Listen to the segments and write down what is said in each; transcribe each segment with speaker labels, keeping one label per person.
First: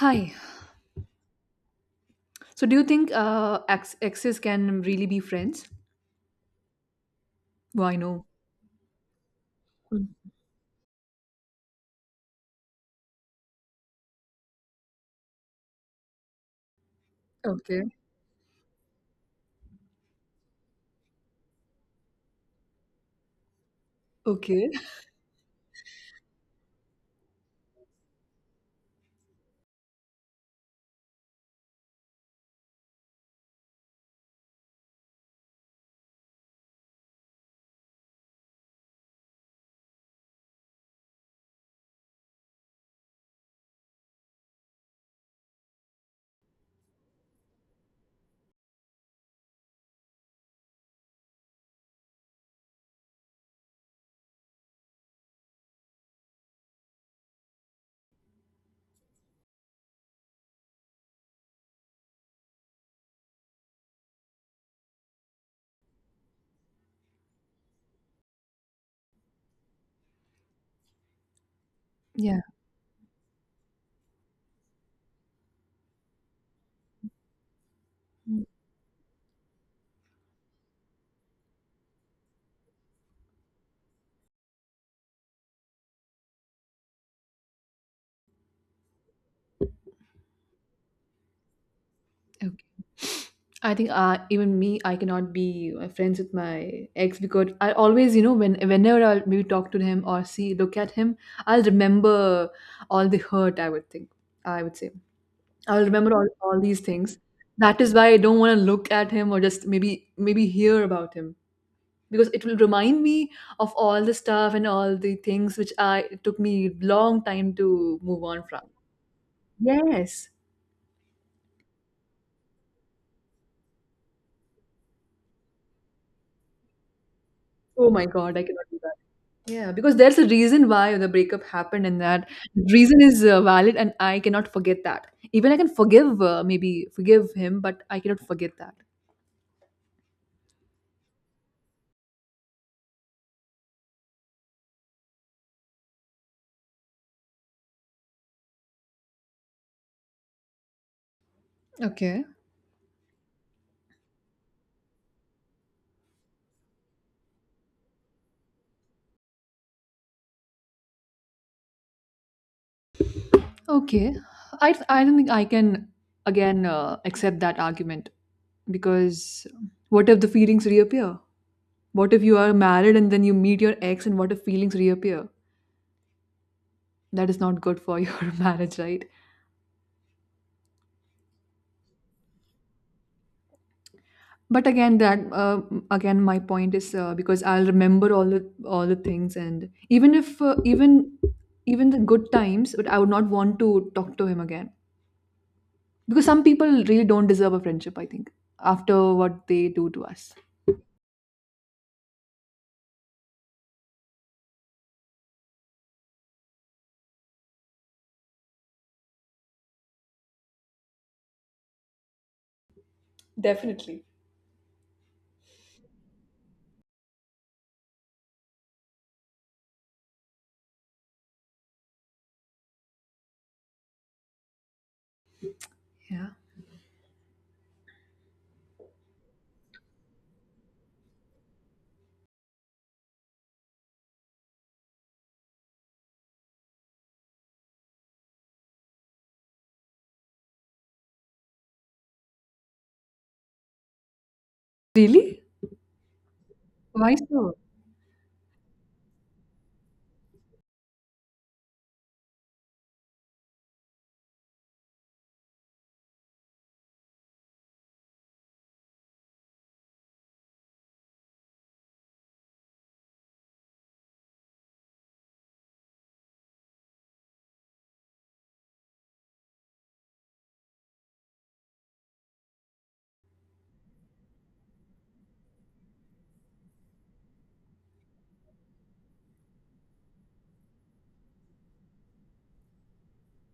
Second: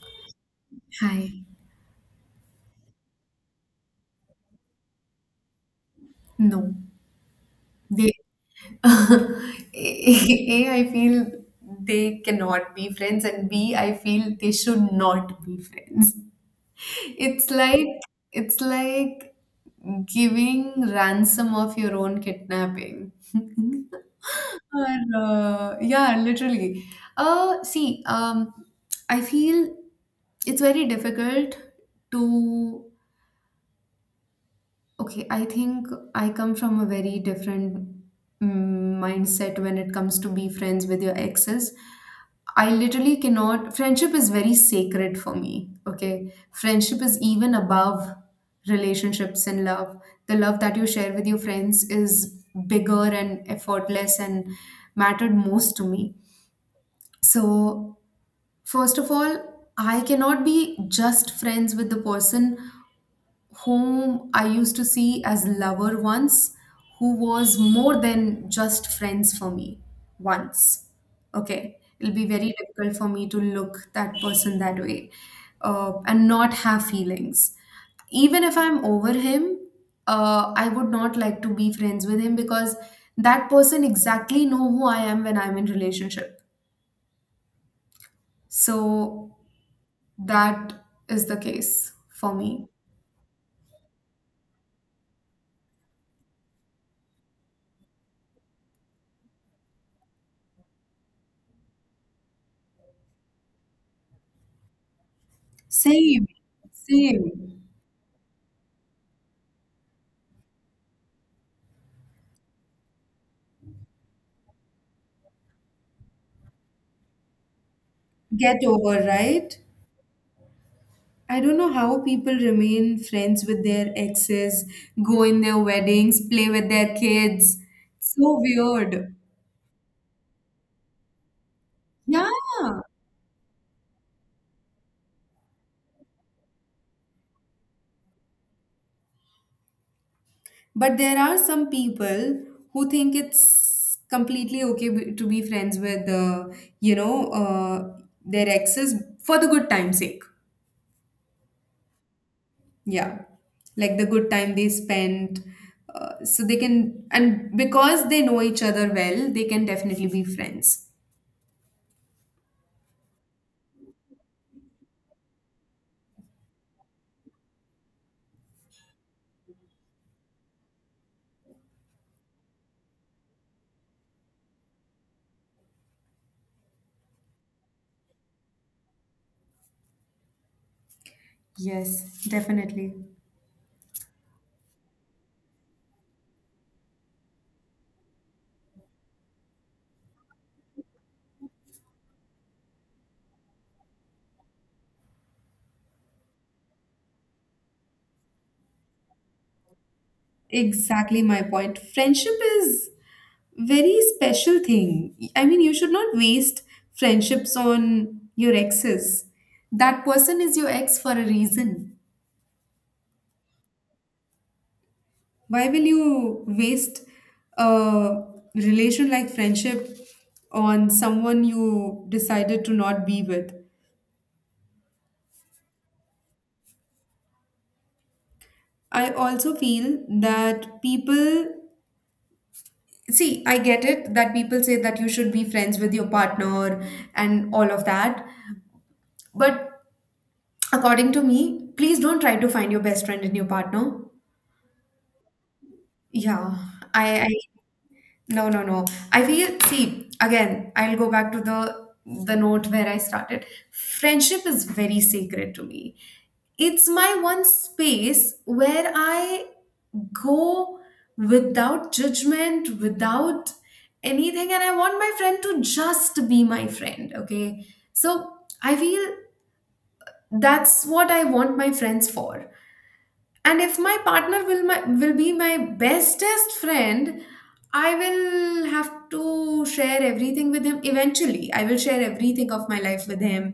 Speaker 1: Hi.
Speaker 2: Hi.
Speaker 1: So, do you think exes can really be friends?
Speaker 2: No,
Speaker 1: Why
Speaker 2: they.
Speaker 1: no? Mm.
Speaker 2: A, I feel they cannot be friends, and B, I feel they should not be friends. It's like
Speaker 1: Okay.
Speaker 2: it's like giving ransom of your own kidnapping.
Speaker 1: Okay.
Speaker 2: Or, yeah, literally. See, I feel it's very difficult to. Okay, I think I come from a very different mindset when it comes to be friends with your exes. I literally cannot, friendship is very sacred for me. Okay, friendship is even above relationships and love. The love that you share with your friends is bigger and effortless and mattered most to me. So, first of all, I cannot be just friends with the person whom I used to see as lover once, who was more than just friends for me once. Okay, it'll be
Speaker 1: Yeah.
Speaker 2: very difficult for me to look that person that way, and not have feelings.
Speaker 1: Mm.
Speaker 2: Even if I'm over him, I would not like to be friends with him because that person exactly know who I am when I'm in relationship. So that is the case for
Speaker 1: Okay.
Speaker 2: me.
Speaker 1: I think even me, I cannot be friends with my ex because I always, you know, when whenever I'll maybe talk to him or see, look at him, I'll remember all the hurt. I would think. I would say I'll remember
Speaker 2: Same,
Speaker 1: all these things.
Speaker 2: same.
Speaker 1: That is why I don't want to look at him or just maybe hear about him, because it will remind me of all the stuff and all the things which I it took me long time to move on
Speaker 2: Get
Speaker 1: from.
Speaker 2: over, right?
Speaker 1: Yes.
Speaker 2: I don't know how people remain friends with their exes, go in their weddings, play with their kids.
Speaker 1: Oh my god,
Speaker 2: So
Speaker 1: I cannot do that.
Speaker 2: weird.
Speaker 1: Yeah, because there's a reason why the breakup happened, and that
Speaker 2: Yeah.
Speaker 1: reason is valid, and I cannot forget that. Even I can forgive, maybe forgive him, but I cannot forget that.
Speaker 2: But there are some people who think it's completely okay to be friends with, you know, uh, their exes for the good time's sake.
Speaker 1: Okay,
Speaker 2: Yeah. Like the good time they spent. So they can, and because they know each other well, they can definitely be friends.
Speaker 1: okay. I don't think I can again accept that argument because what if the feelings reappear? What if you are married and then you meet your ex, and what if feelings reappear? That is not good for your marriage, right?
Speaker 2: Yes, definitely.
Speaker 1: But again, that again, my point is because I'll remember all the things, and even if even even the good times, but I would not want to talk to him again because some people really don't deserve a friendship. I think after what they do to us.
Speaker 2: Exactly my point. Friendship is very special thing. I mean, you should not waste friendships on your exes. That person is your ex for a reason.
Speaker 1: Definitely.
Speaker 2: Why will you waste a relation like friendship on someone you decided to not be with?
Speaker 1: Yeah.
Speaker 2: I also feel that people. See, I get it that people say that you should be friends with your partner and all of that. But according to me, please don't try to find your best friend in your partner.
Speaker 1: Really?
Speaker 2: Yeah,
Speaker 1: Why
Speaker 2: I
Speaker 1: so?
Speaker 2: no, no, no. I feel, see, again, I'll go back to the note where I started. Friendship is very sacred to me. It's my one space where I go without judgment, without anything, and I want my friend to just be my friend, okay? So I feel that's what I want my friends for. And if my partner will be my bestest friend, I will have to share everything with him. Eventually, I will share everything of my life with him,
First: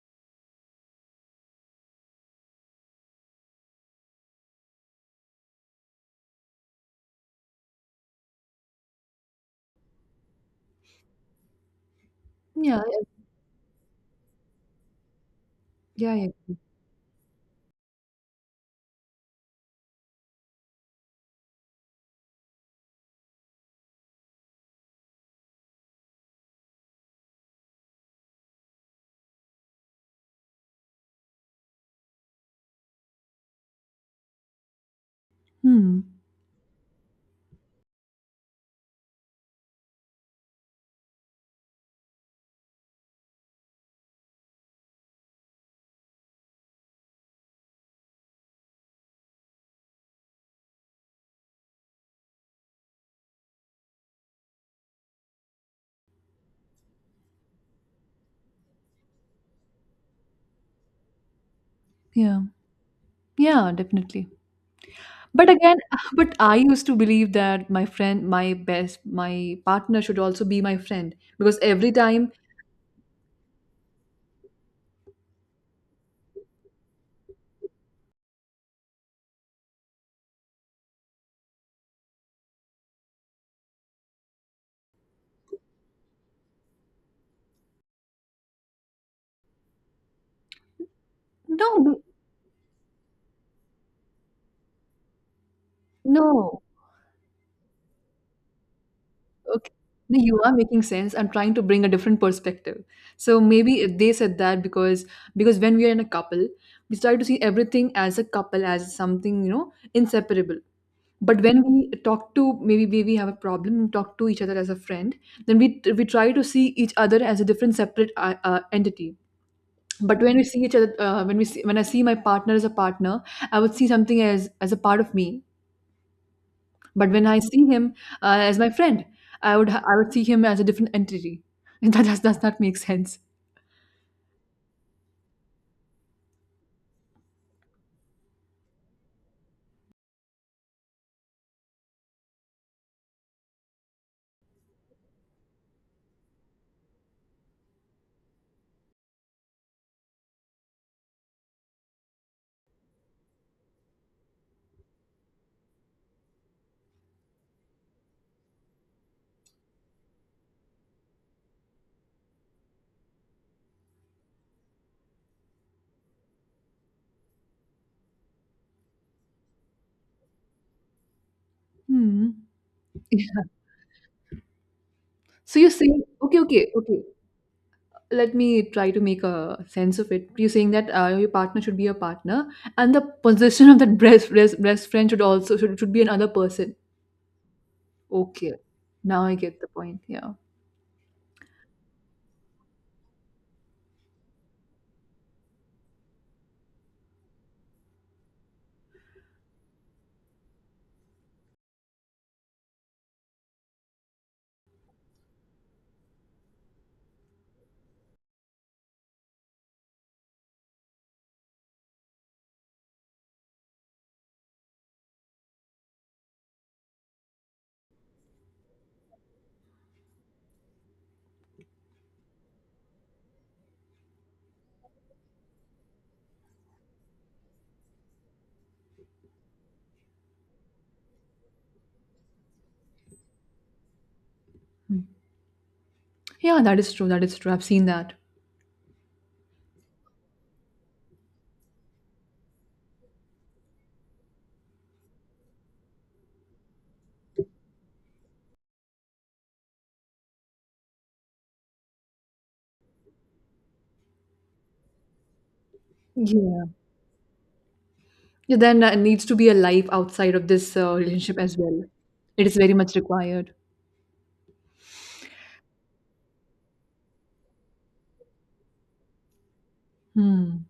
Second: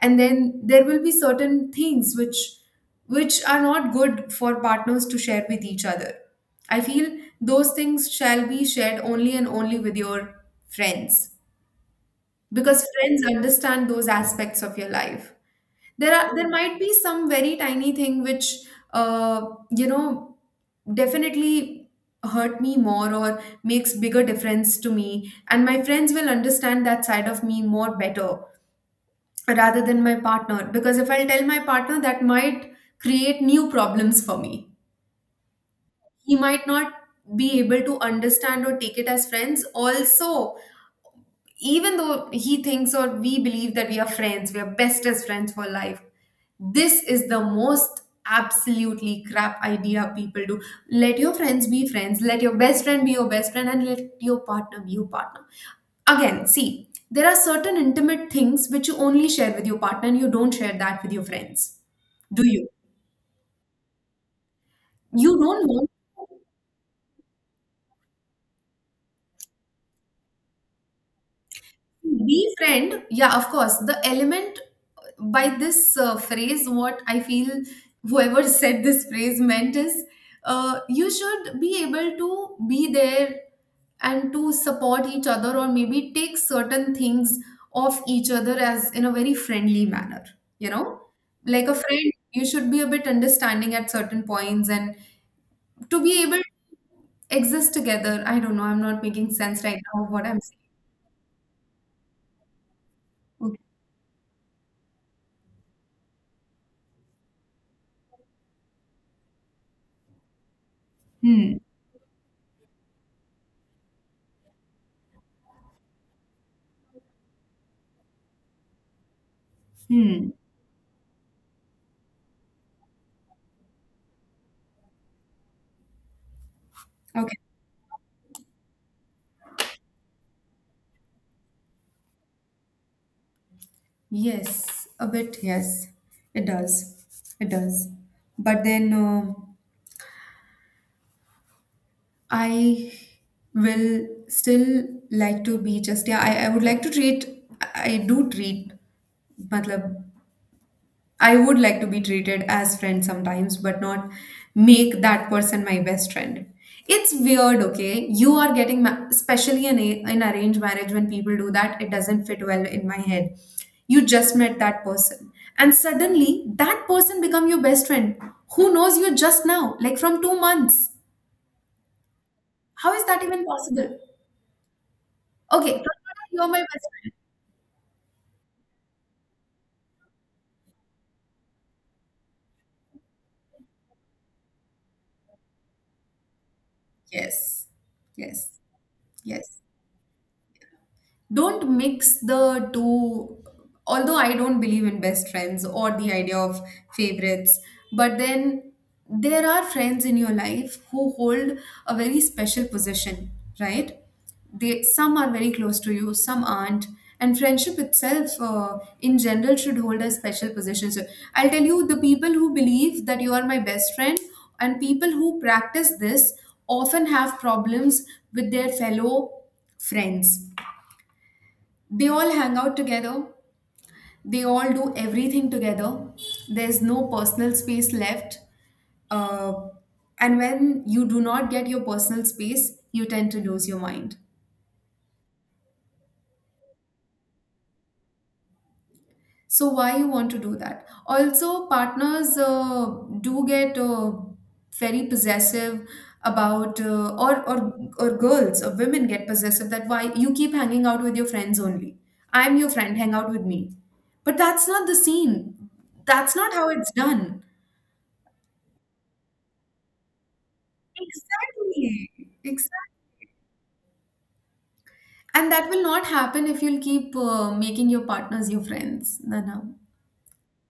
Speaker 2: and then there will be certain things which are not good for partners to share with each other. I feel those things shall be shared only and only with your friends,
Speaker 1: Yeah.
Speaker 2: because friends understand those aspects of your life.
Speaker 1: Yeah,
Speaker 2: there
Speaker 1: yeah.
Speaker 2: are there might be some very tiny thing which, uh, you know definitely hurt me more or makes bigger difference to me, and my friends will understand that side of me more better rather than my partner, because if I'll tell my partner that might create new problems for me.
Speaker 1: Hmm.
Speaker 2: He might not be able to understand or take it as friends also, even though he thinks or we believe that we are friends, we are bestest friends for life. This is the most absolutely crap idea people do. Let your friends be friends, let your best friend be your best friend, and let your partner be your partner. Again, see, there are certain intimate things which you only share with your partner and you don't share that with your friends.
Speaker 1: Yeah.
Speaker 2: Do you?
Speaker 1: Yeah. Definitely.
Speaker 2: You
Speaker 1: But
Speaker 2: don't
Speaker 1: again,
Speaker 2: want.
Speaker 1: but I used to believe that my partner should also be my friend because every time,
Speaker 2: Be friend, yeah, of course. The element by this phrase, what I feel whoever said this phrase meant is, you should be able to be there and to support each other or maybe take certain things off each other as in a very friendly manner, you know? Like
Speaker 1: no,
Speaker 2: a
Speaker 1: no,
Speaker 2: friend, you should be a bit understanding at certain points and to be able
Speaker 1: no,
Speaker 2: to exist together. I don't know, I'm not making sense
Speaker 1: okay,
Speaker 2: right now of
Speaker 1: no,
Speaker 2: what I'm
Speaker 1: you are
Speaker 2: saying.
Speaker 1: making sense. I'm trying to bring a different perspective. So
Speaker 2: Okay.
Speaker 1: maybe if they said that because when we are in a couple, we try to see everything as a couple, as something you know inseparable. But
Speaker 2: Hmm.
Speaker 1: when we talk to maybe we have a problem and talk to each other as a friend, then we try to see each other as a different separate entity. But
Speaker 2: Hmm.
Speaker 1: when we see each other when we see when I see my partner as a partner, I would see something as a part of me, but when
Speaker 2: Okay.
Speaker 1: I see him as my friend, I would I would see him as a different entity and that does not make sense.
Speaker 2: Yes, a bit, yes. It does. It does. But then, I will still like to be just, yeah, I would like to treat, I do treat, matlab, I would like to be treated as friend sometimes, but not make that person my best friend. It's weird, okay? You are getting, especially in arranged marriage, when people do that, it doesn't fit well in my head. You just met that person, and suddenly that person become your best friend. Who knows you just now, like from 2 months?
Speaker 1: Hmm.
Speaker 2: How is that even possible?
Speaker 1: So you're
Speaker 2: Okay, from
Speaker 1: saying
Speaker 2: today you're my best
Speaker 1: okay,
Speaker 2: friend.
Speaker 1: let me try to make a sense of it. You're saying that your partner should be your partner, and the possession of that breast friend should also should be another person.
Speaker 2: Yes, yes,
Speaker 1: Okay, now I get
Speaker 2: yes.
Speaker 1: the point. Yeah.
Speaker 2: Don't mix the two. Although I don't believe in best friends or the idea of favorites, but then there are friends in your life who hold a very special position, right? They, some are very close to you, some aren't. And friendship itself, in general, should hold a special position. So I'll tell you, the people who believe that you are my best friend and people who practice this often have problems with their fellow friends. They all hang out together, they all do everything together. There's no personal space left. Uh, and when you do not get your personal space, you tend to lose your mind.
Speaker 1: Hmm. Yeah, that is true, I've seen that.
Speaker 2: So, why you want to do that? Also, partners, do get, very possessive about, or girls or women get possessive that why you keep hanging out with your friends only. I'm your friend, hang out with me. But that's not the scene. That's not how it's done.
Speaker 1: Yeah, then needs to be a life outside of this relationship as well.
Speaker 2: Exactly.
Speaker 1: It is very
Speaker 2: Exactly.
Speaker 1: much required.
Speaker 2: And that will not happen if you'll keep, making your partners your friends. No, no.
Speaker 1: Hmm.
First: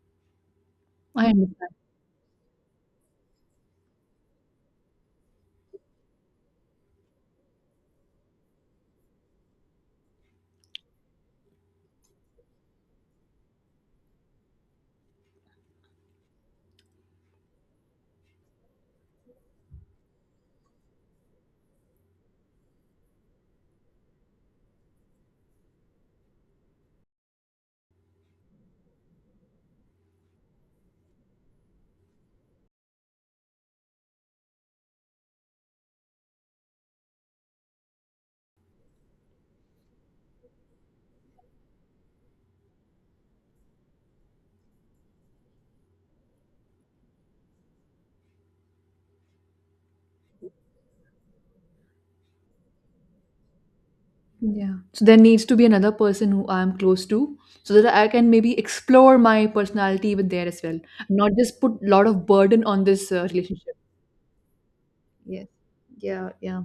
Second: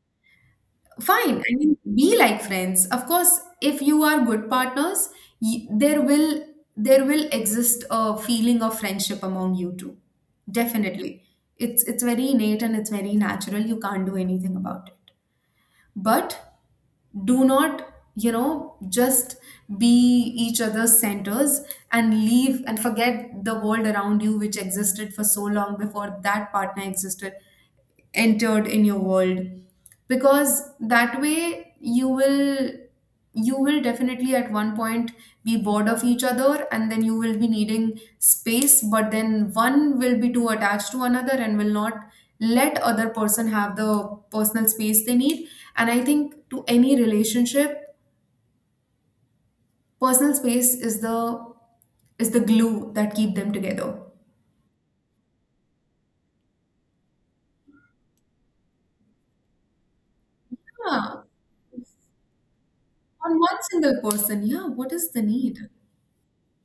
Speaker 1: I
Speaker 2: Fine. I
Speaker 1: understand.
Speaker 2: mean, be like friends. Of course, if you are good partners, y there will exist a feeling of friendship among you two. Definitely. It's very innate and it's very natural. You can't do anything about it. But do not, just be each other's centers and leave and forget the world around you which existed for so long before that partner existed, entered in your world. Because that way you will, definitely at one point be bored of each other, and then you will be needing space, but then one will be too attached to another and will not let other person have the personal space they need. And I think to any relationship, personal space is the glue that keep them together.
Speaker 1: Yeah. So there needs to be another person who I am close to, so that I can maybe explore my personality with there as well,
Speaker 2: Yeah,
Speaker 1: not just put a lot of burden on this
Speaker 2: on one
Speaker 1: relationship.
Speaker 2: single person. Yeah, what is the
Speaker 1: Yes.
Speaker 2: need?
Speaker 1: Yeah. Yeah.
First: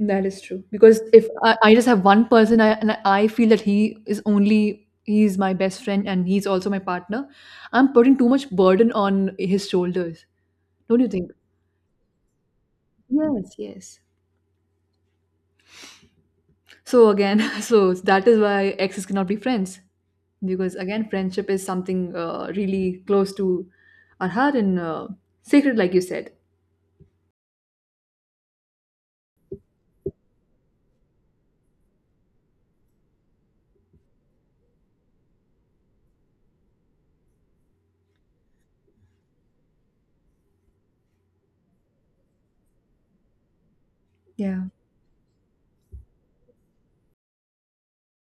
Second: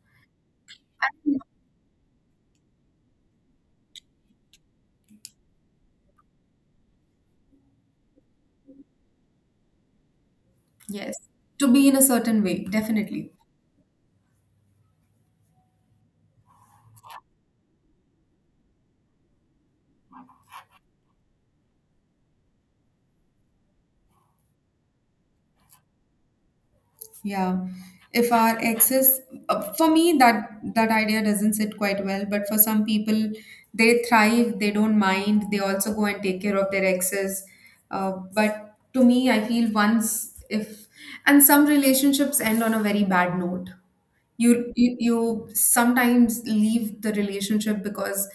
Speaker 1: That is true. Because if I just have one person, I, and I feel that he is only he's my best friend and he's also my partner, I'm putting too much burden on his shoulders. Don't you
Speaker 2: Yes.
Speaker 1: think?
Speaker 2: To be in a certain way, definitely.
Speaker 1: Yes, yes. So again, so that is why exes cannot be friends because again, friendship is something really close to our heart and sacred, like you said.
Speaker 2: Yeah. If our exes, for me, that idea doesn't sit quite well. But for some people, they thrive. They don't mind. They also go and take care of their exes. But to me, I feel once if. And some relationships end on a very bad note.
Speaker 1: Yeah.
Speaker 2: You sometimes leave the relationship because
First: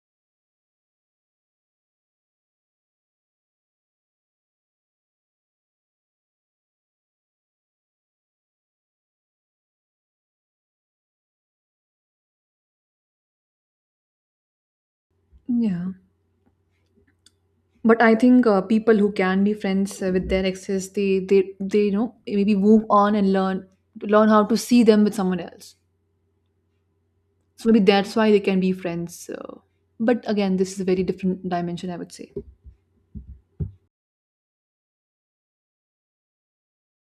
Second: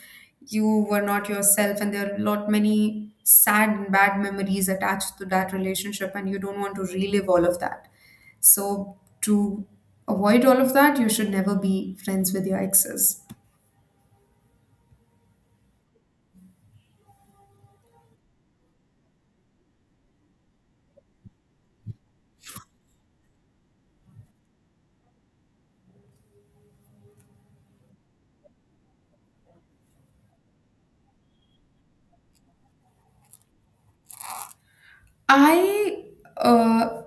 Speaker 2: you were not yourself, and there are a lot many sad and bad memories attached to that relationship and you don't want to relive all of that. So to avoid all of that, you should never be friends with your exes.
Speaker 1: Yeah, but I think people who can be friends with their exes, they, you know, maybe move on and learn how to see them with someone else. So maybe that's why they can be friends. But again, this is a very different dimension, I would say.
Speaker 2: I uh,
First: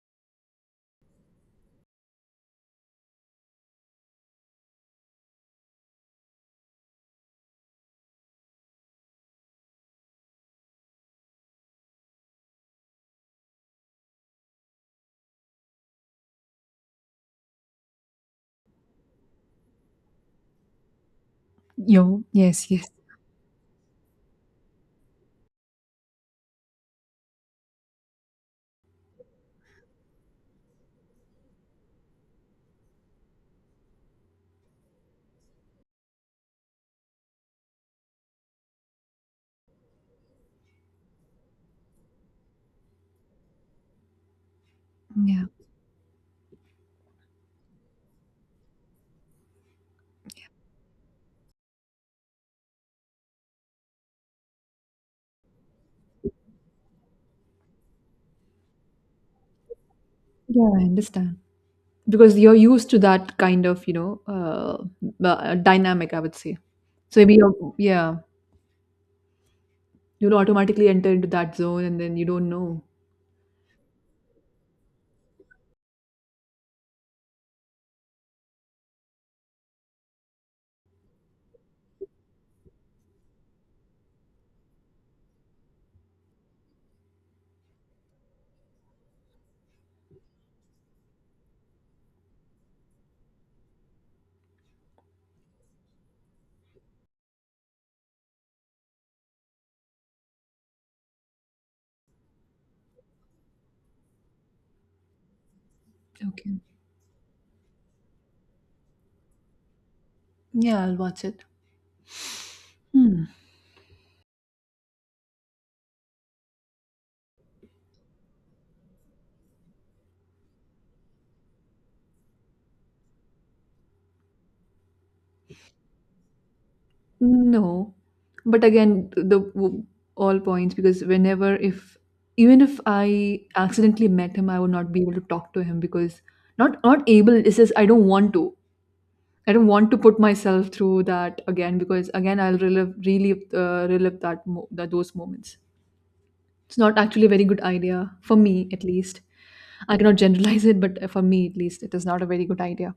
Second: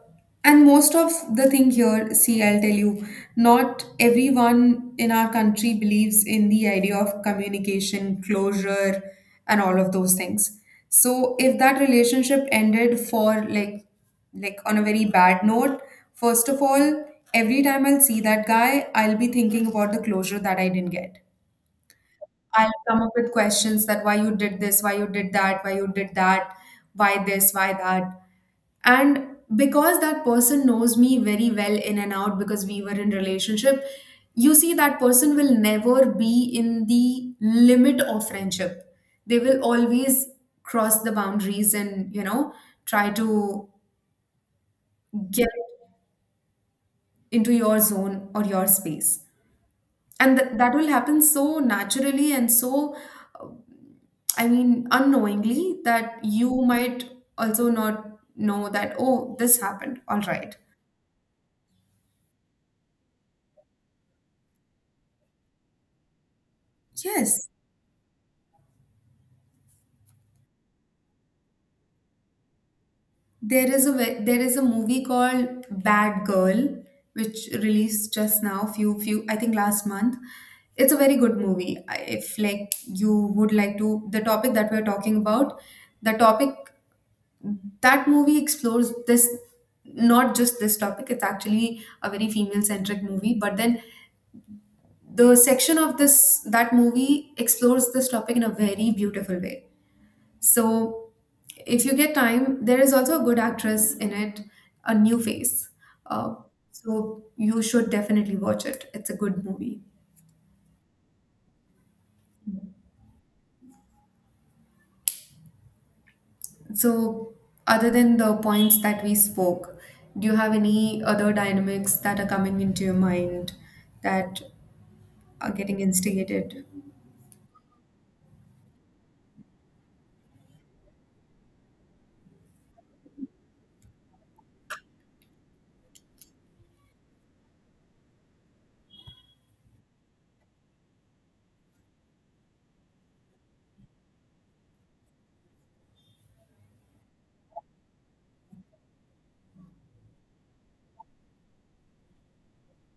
Speaker 2: and most of the thing here, see, I'll tell you, not everyone in our country believes in the idea of communication, closure, and all of those things. So if that relationship ended for like on a very bad note, first of all, every time I'll see that guy, I'll be thinking about the closure that I didn't get.
Speaker 1: Yo. Yes,
Speaker 2: I'll
Speaker 1: yes.
Speaker 2: come up with questions that why you did this, why you did that, why you did that, why this, why that. And because that person knows me very well in and out, because we were in relationship, you see that person will never be in the limit of friendship. They will always cross the boundaries and, try to
Speaker 1: Yeah,
Speaker 2: get into your zone or your space, and that will happen so naturally and so, I mean, unknowingly, that you might also not know that, oh, this happened, all right?
Speaker 1: yeah, I understand, because you're used to that kind of, you know, dynamic, I would say. So maybe
Speaker 2: Yes.
Speaker 1: you're, yeah, you'll automatically enter into that zone and then you don't know.
Speaker 2: There is a movie called Bad Girl, which released just now, few I think last month. It's a very good movie. If like you would like to, the topic that we're talking about, the topic that movie explores this, not just this topic. It's actually a very female centric movie, but then the section of this, that movie explores this topic in a very beautiful way. So, if you get time, there is also a good actress in it, a new face. Uh,
Speaker 1: Okay.
Speaker 2: so, you should definitely watch it. It's a good movie.
Speaker 1: Yeah, I'll watch it. Hmm.
Speaker 2: So, other than the points that we spoke, do you have any other dynamics that are coming into your mind that are getting instigated?
Speaker 1: No, but again, all points because whenever if even if I accidentally met him, I would not be able to talk to him because not able, it says I don't want to, I don't want to put myself through that again because again I'll relive that those moments. It's not actually a very good idea, for me at least. I cannot generalize it, but for me at least, it is not a very good idea.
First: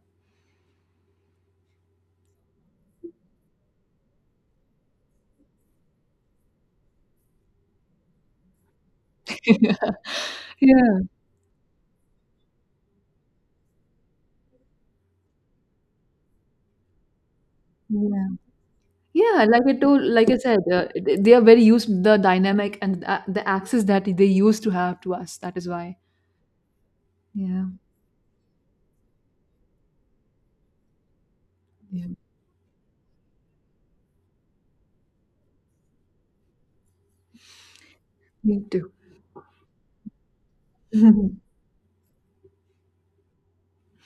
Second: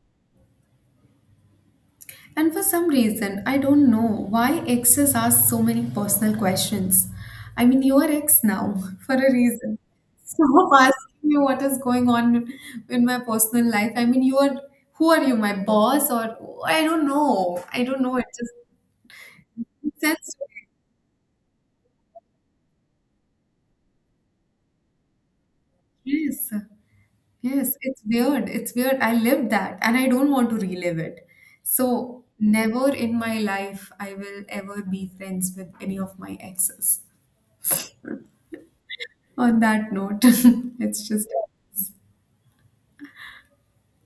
Speaker 2: And for some reason, I don't know why exes ask so many personal questions. I mean, you are ex now for a reason. Stop
Speaker 1: Yeah,
Speaker 2: asking me what is going on in my personal life. I mean, you are who are you, my boss or, I don't know. I don't know. It
Speaker 1: yeah,
Speaker 2: just
Speaker 1: yeah. Like I
Speaker 2: makes
Speaker 1: told, like
Speaker 2: sense
Speaker 1: I
Speaker 2: to
Speaker 1: said, they are very used to the dynamic and the access that they used to have to us. That is why.
Speaker 2: me. Yes,
Speaker 1: Yeah,
Speaker 2: yes. It's weird. It's weird. I lived that, and I don't want to relive it.
Speaker 1: yeah.
Speaker 2: So never in my life I will ever be friends with any of my exes.
Speaker 1: Me too.
Speaker 2: On that note, it's just